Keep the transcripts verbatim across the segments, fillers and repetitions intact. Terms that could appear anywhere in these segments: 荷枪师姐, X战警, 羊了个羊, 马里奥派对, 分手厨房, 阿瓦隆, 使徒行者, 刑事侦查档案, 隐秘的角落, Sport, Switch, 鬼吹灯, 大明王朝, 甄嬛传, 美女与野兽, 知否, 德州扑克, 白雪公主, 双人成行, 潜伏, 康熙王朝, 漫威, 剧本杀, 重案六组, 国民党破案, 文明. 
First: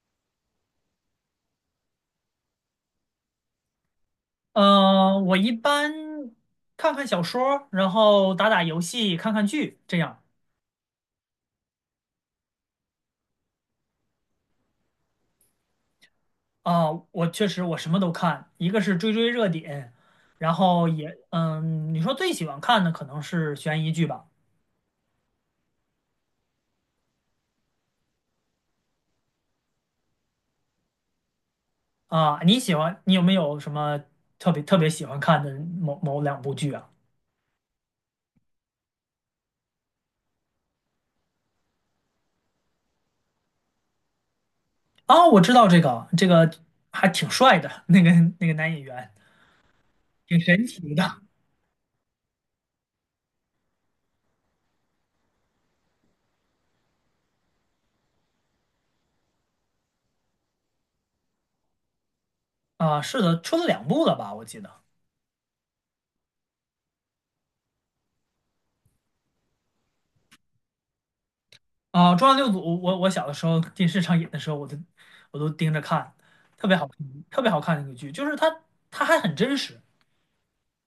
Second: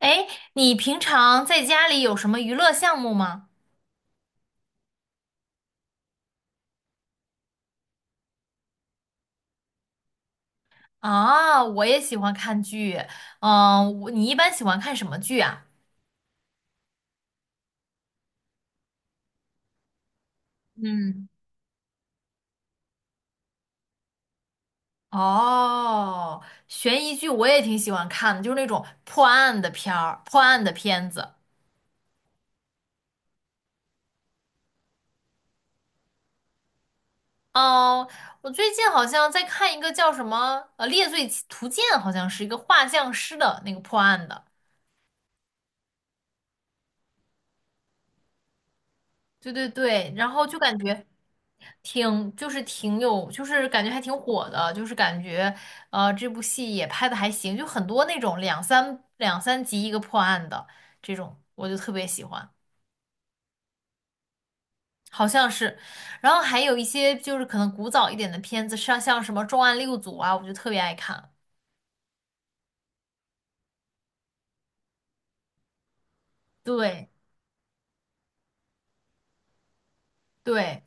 哎，你平常在家里有什么娱乐项目吗？呃，我一般看看小说儿然后打打游戏，看看剧，这样。啊，我也喜欢看剧。嗯，我你一般喜欢看什么剧啊？啊，我确实，我什么都看，一个是追追热点，然后也嗯，嗯，你说最喜欢看的可能是悬疑剧吧？哦，悬疑剧我也挺喜欢看的，就是那种破案的片儿、破案的片子。啊，你喜欢你有没有什么特别特别喜欢看的某某两部剧啊？哦，我最近好像在看一个叫什么呃《猎罪图鉴》，好像是一个画像师的那个破案的。啊，我知道这个这个还挺帅的，那个那个男演员对对对，然挺后就神感奇觉。的。挺就是挺有，就是感觉还挺火的，就是感觉呃这部戏也拍的还行，就很多那种两三两三集一个破案的这种，我就特别喜欢，啊，是的，出了两部了吧？我记得。好像是。然后还有一些就是可能古早一点的片子，像像什么《重案六组》啊，我就特别爱看。啊，呃《重案六组》我我小的时候电视上演的时候，我都我都盯着看，特别好看，对特别好看那个剧，就是它它还很真实。对，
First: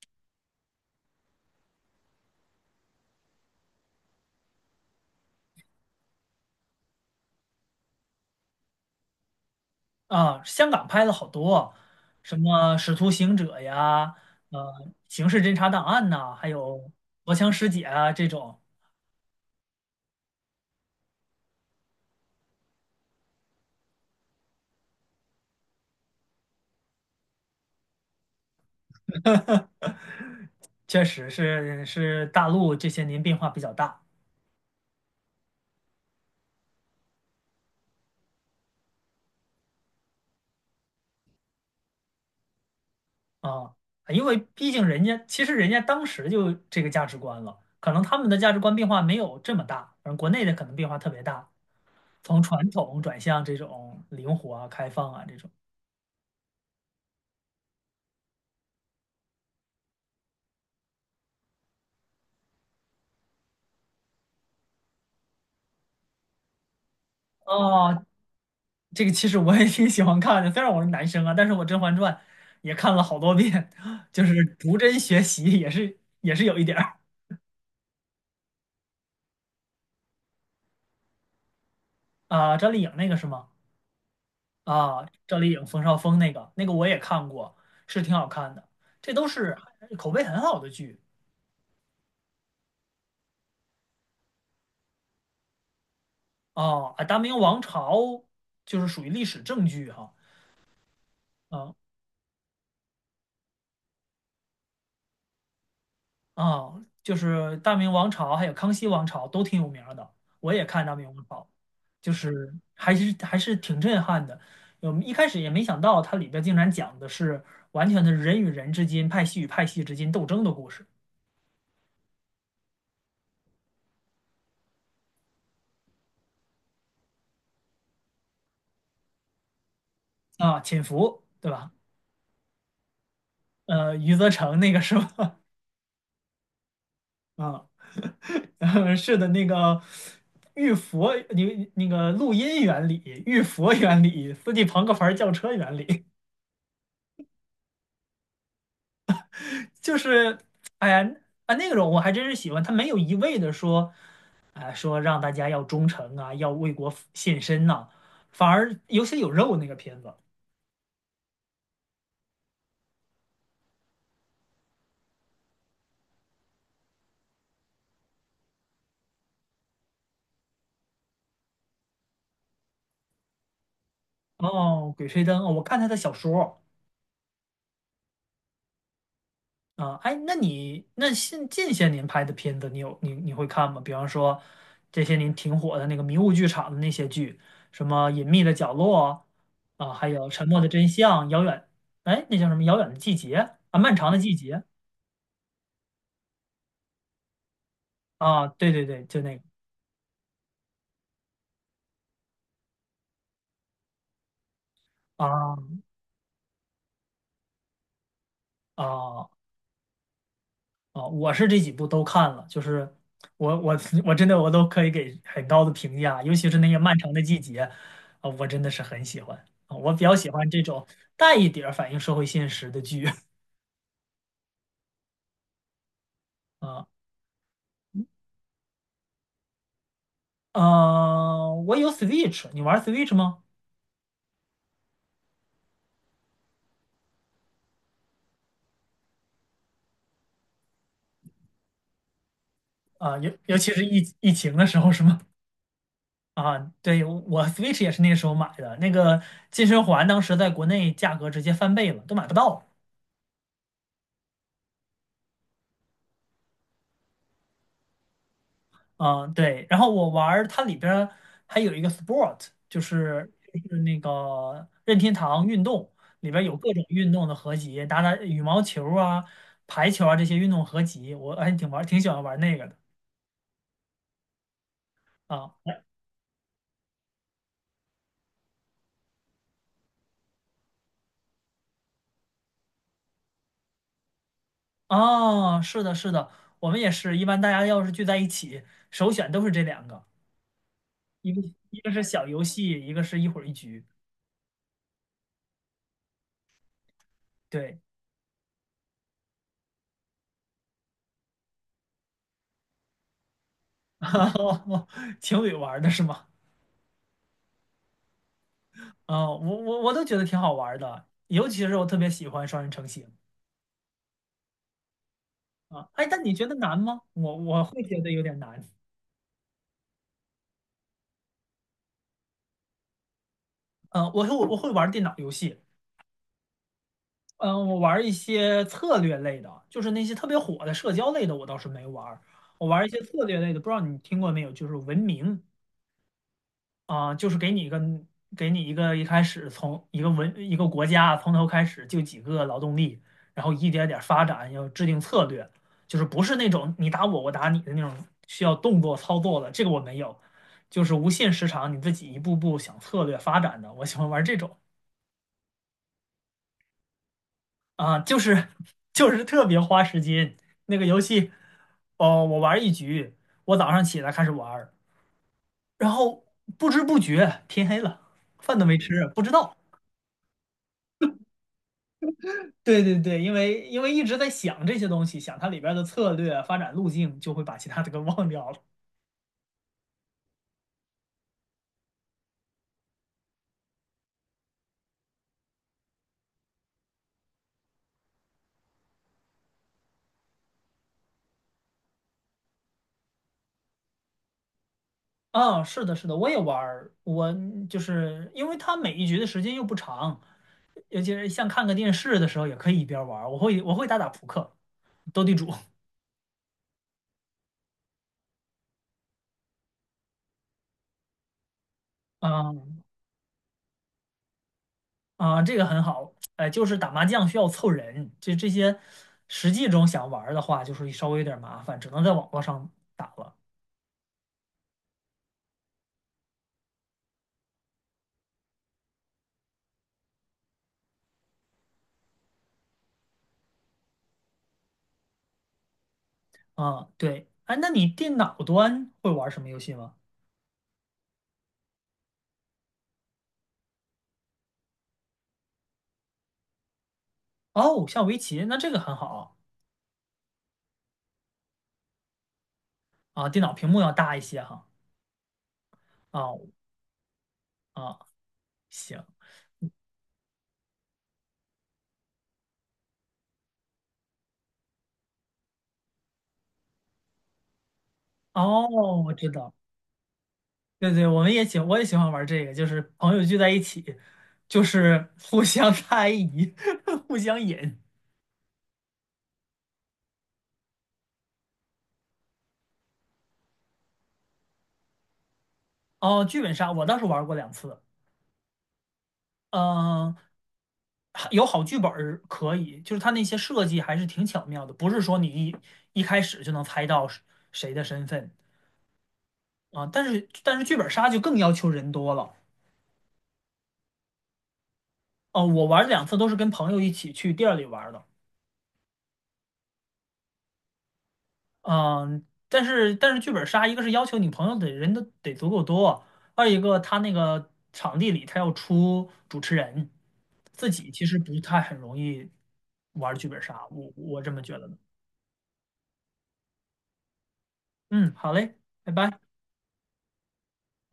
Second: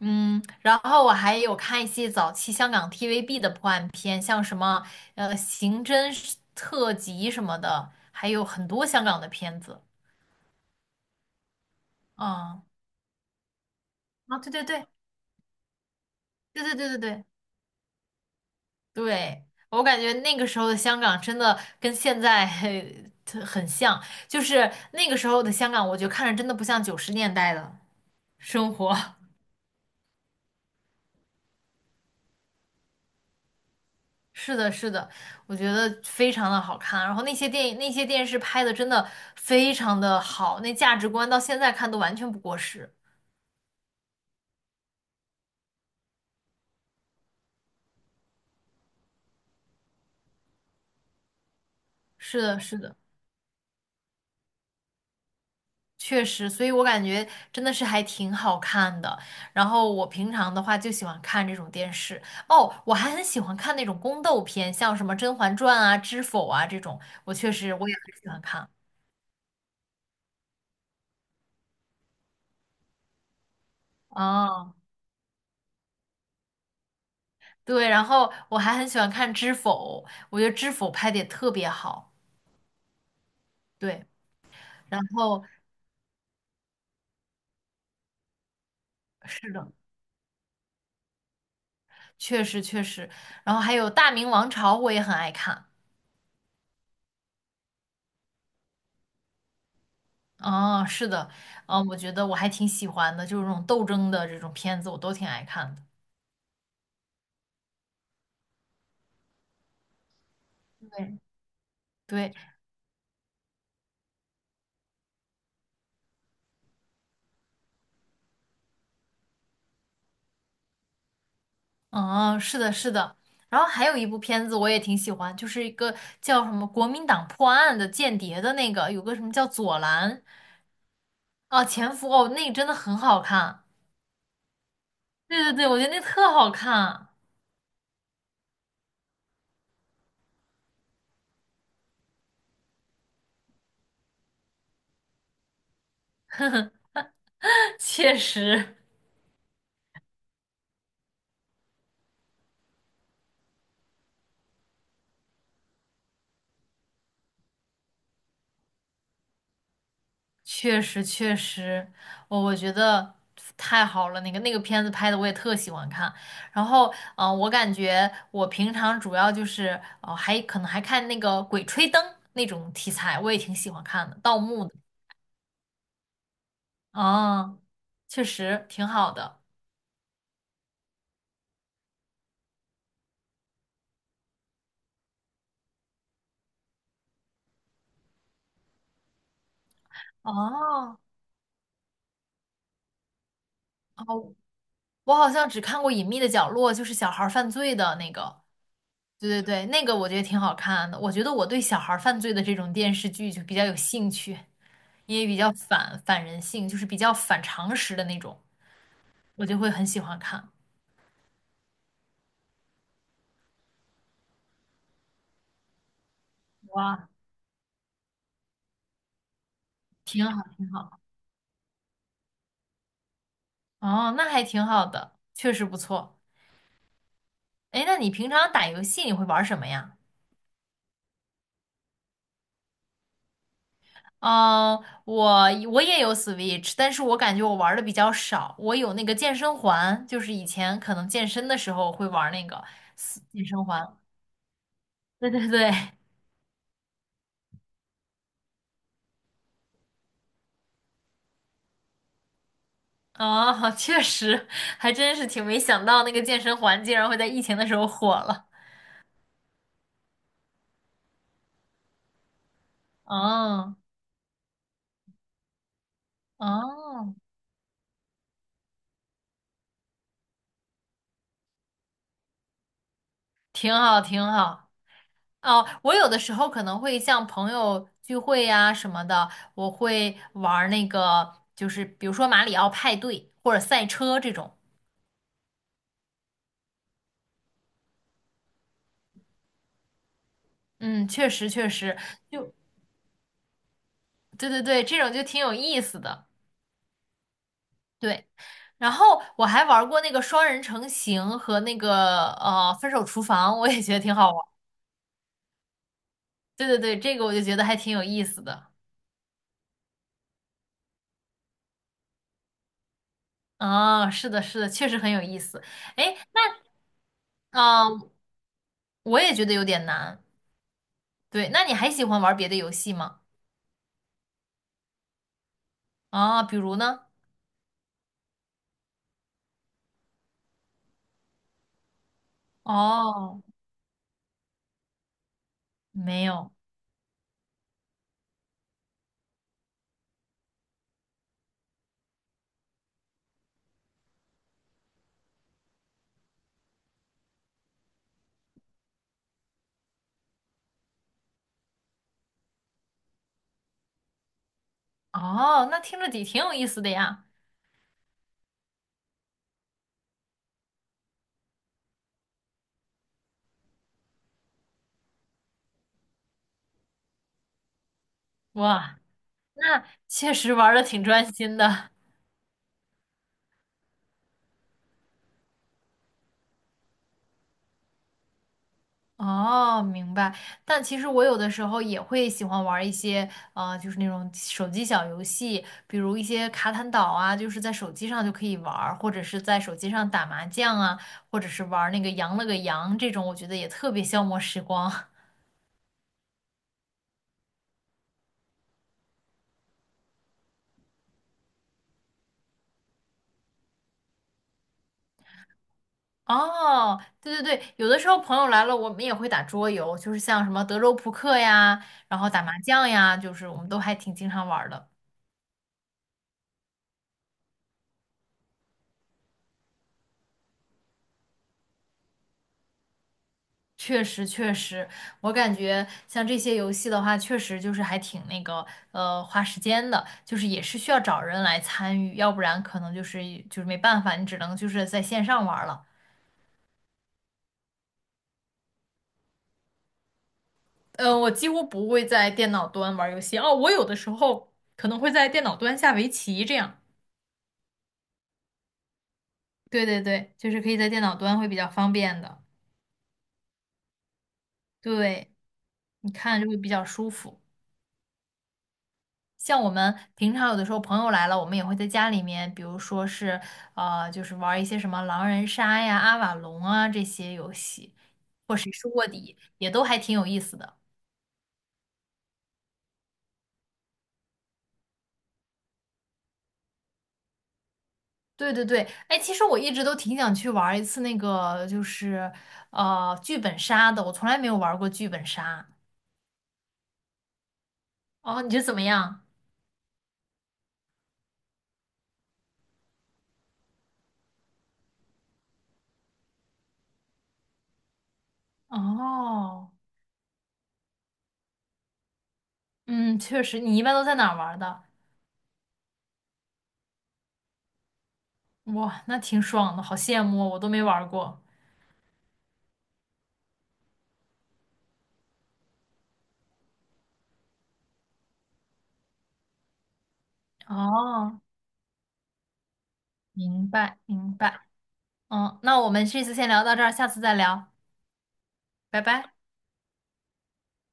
嗯，然后我还有看一些早期香港 T V B 的破案片，像什么呃刑侦特辑什么的，还有很多香港的片子。啊，香港拍了好多，什嗯。么《使徒行者》呀，啊，对呃，对对《刑事侦查档案》呐，还对对有对对对《荷枪师姐》啊这种。对，我感觉那个时候的香港真的跟现在很很像，就是那个时候的香港，我觉得看着真的不像九十年代的生活。确实是是大陆这些年变化比较大。是的，是的，我觉得非常的好看。然后那些电影、那些电视拍的真的非常的好，那价值观到现在看都完全不过时。啊，因为毕竟人家其实人家当时就这个价值观了，可能他们的价值观变化没有这么大，而国内的可能变化特别大。是从的，传是的。统转向这种灵活啊、开放啊这种。确实，所以我感觉真的是还挺好看的。然后我平常的话就喜欢看这种电视。哦，我还很喜欢看那种宫斗片，像什么《甄嬛传》啊、《知否》啊这种，我确实我也哦，很喜欢看。这个其实我也挺喜欢看的，虽然我是男生啊，但是我《甄嬛传》也看了好多遍，就是哦，逐帧学习也是也是有一点儿。对，然后我还很喜欢看《知否》，我觉得《知否》拍的也特别好。啊。赵丽颖那个是吗？对，然啊，赵后丽颖、冯绍峰那个那个我也看过，是挺好看的，这都是是的，口碑很好的剧。确实确实，然后还有《大明王朝》，我也很爱看。哦。啊，《大明王朝》就是属于历史正剧哈。哦，是的，嗯。嗯，我觉得我还挺喜欢的，就是这种斗争的这种片子，我都挺爱看的。啊，就是大明王朝还有康熙王朝都挺有名儿的，我也看大明对王朝，就对，是还是还是挺震撼的。我们一开始也没想到它里边竟然讲的是完全的人与人之间、派系与派系之间斗争的故事。嗯，是的，是的。然后还有一部片子我也挺喜欢，就是一个叫什么《国民党破案》的间谍的那个，有个什么叫左蓝啊，潜伏，对啊吧？前夫哦，那个真的很好看。呃，余则成那个是对吧？对对，我觉得那特好看，啊，是的，那个玉佛，你那个录音原理、玉佛原理、斯蒂庞克牌轿车原理 确实，就是，哎呀，啊那个种我还真是喜欢，他没有一味的说，啊，说让大家要忠诚啊，要为国献身呐、反而有血有肉那个片子。确实，确实，我我觉得太好了，那个那个片子拍的我也特喜欢看。然后，嗯、我感觉我平常主要就是，哦、还可能还看那个《鬼吹灯》那种题材，我也挺喜欢看的，盗墓的。哦，《鬼吹灯》哦，我看他的小说。哦，确实挺好的。啊，哎，那你那近近些年拍的片子，你有你你会看吗？比方说这些年挺火的那个迷雾剧场的那些剧，什么《隐秘的角落》啊，还有《沉默的真哦，相》，遥远，哎，那叫什么《遥远的季节》啊，《漫长的哦，季节》。我好像只看过《隐秘的角落》，就是小孩儿犯罪的那个。啊，对对对，就对那对个。对，那个我觉得挺好看的。我觉得我对小孩儿犯罪的这种电视剧就比较有兴趣，因为比较啊反反人性，就是比较反常识的那种，啊我就会很喜欢看。啊！我是这几部都看了，就是我我 我真的我都可以给很高的评价，尤其是那些漫哇，长的季节啊，我真的是很喜欢啊，我比较挺喜好，欢这挺种好。带一点儿反映社会现实的剧 哦，那还挺好的，确实不错。啊哎，那你平常打游戏你会玩什么呀？啊！我有 Switch，你玩 Switch 吗？嗯，我我也有 Switch,但是我感觉我玩的比较少。我有那个健身环，就是以前可能健身的时候会玩那个啊，斯尤健尤身其是环。疫疫情的时候是吗？对对对，啊，对，我 Switch 也是那时候买的，那个健身环当时在国内价格直接翻倍了，都买不到。哦，确实，还真是挺没想到那个健身环竟然会在疫情的时候火了。嗯，对。然后我玩儿它里边儿还有一个 Sport，就是就哦是那个任天堂运动里边儿有各种运哦，动的合集，打打羽毛球啊、排球啊这些运动合集，我还挺玩儿挺喜欢玩儿那个的。挺好挺好。哦，啊。我有的时候可能会像朋友聚会呀、什么的，我会玩儿那个，就是比如说马里奥派对或者赛车这种。哦，是的，是的，我们也是一般大家要是聚在一起，首选都是这两个，嗯，确一个实确一个实，是小游就戏，一个是一会儿一局。对对对，这种就挺有意思的。对。对，然后我还玩过那个双人成行和那个呃分手厨房，我也觉得挺好玩。情侣玩儿的是吗？对对对，这个我就觉得还挺有意思的。嗯，我我我都觉得挺好玩儿的，尤其是我特别喜欢双人成行。啊，是的，是的，确实很有意思。啊。哎，哎，但你觉得难吗？我我会那觉嗯、得有点难。我也觉得有点难。对，那你还喜欢玩别的游戏吗？嗯，我会我会玩儿电脑游戏。啊，比如呢？嗯，我玩儿一些策略类的，就是那些特别火的社交类的，我倒是没玩儿。我玩儿一些策略哦，类的，不知道你听过没有？就是文明。没有。啊，就是给你一个给你一个一开始从一个文一个国家从头开始就几个劳动力，然后一点点发展，要制定策略，就是不是那种你打我我打你的那种需要动作操作的，这个我没有，就是无限时长，你自己一步步想策略发展的，我喜欢玩这种。哦，那听着底挺有意思的呀。啊，就是 就是特别花时间那个游戏，哦，我玩一局，我早上起来开始玩儿然后不知不觉天黑了，饭都没哇，吃，不知道。那确实玩的挺专心的。对对对，因为因为一直在想这些东西，想它里边的策略啊、发展路径，就会把其他的给忘掉了。哦，明白。但其实我有的时候也会喜欢玩儿一些，呃，就是那种手机小游戏，比如一些卡坦岛啊，就是在手机上就可以玩儿或者是在手机上打麻将啊，或者是玩儿那个羊了个羊这种，我觉得也特别消磨时光。啊，是的，是的，我也玩儿，我就是因为它每一局的时间又不长，尤其是像看个电视的时候，也可以一边玩儿。我会我会打打扑克、斗地主。哦，对对对，有的时候朋友来了，我们也会打桌游，就是像什么德州扑克呀，然后打啊麻将呀，就是我们都还挺经常玩儿的。啊，这个很好。哎，就是打麻将需要凑人，这这些实际中想玩儿的话，就是稍微有点麻烦，只能在网络上打了。确实，确实，我感觉像这些游戏的话，确实就是还挺那个，呃，花时间的，就是也是需要找人来参与，要不然可能就是就是没办法，你只能就是在线上玩儿了。啊，对，哎，那你电脑端会玩什么游戏吗？呃，我几乎不会在电脑端玩儿游戏，哦，我有的时候可能会在电脑端下围棋这样。哦，下围棋，那这个很好对对对，就是可以在电脑端会比较方便的，啊，电脑屏幕要大一些哈。对，你啊看就会比较舒服。啊，行，像我们平常有的时候朋友来了，我们也会在家里面，比如说是呃，就是玩儿一些什么狼人杀呀、阿瓦隆啊这些游戏，或谁是哦，卧我知底，道，也都还挺有意思的。对对，我们也喜，我也喜欢玩这个，就是朋友聚在一起，就是 互相猜疑，互相引。对对对，哎，其实我一直都挺想去玩儿一次那个，就是呃剧本杀的，我从来没有玩儿过剧本杀。哦，剧本杀我倒是玩过两次。哦，你觉得怎么样？嗯，还有好剧本儿可以，就是它那些设计还是挺巧妙的，不是说你一一开始就能猜到是谁的身份。哦，啊，但是但是剧本杀就更要求人多了。嗯，确实，你一般都在哪儿玩儿的？哦，我玩两次都是跟朋友一起去店儿里玩儿的。哇，那挺爽的，好羡慕哦我都没玩儿过。嗯，但是但是剧本杀，一个是要求你朋友得人都得足够多，二一个他那个场地里他要出主持人，自己其实不哦，太很容易玩剧本杀，明我白我这明么觉白。得的。嗯，那我们这次先聊到这儿，下次再聊，嗯，好嘞，拜拜拜。拜。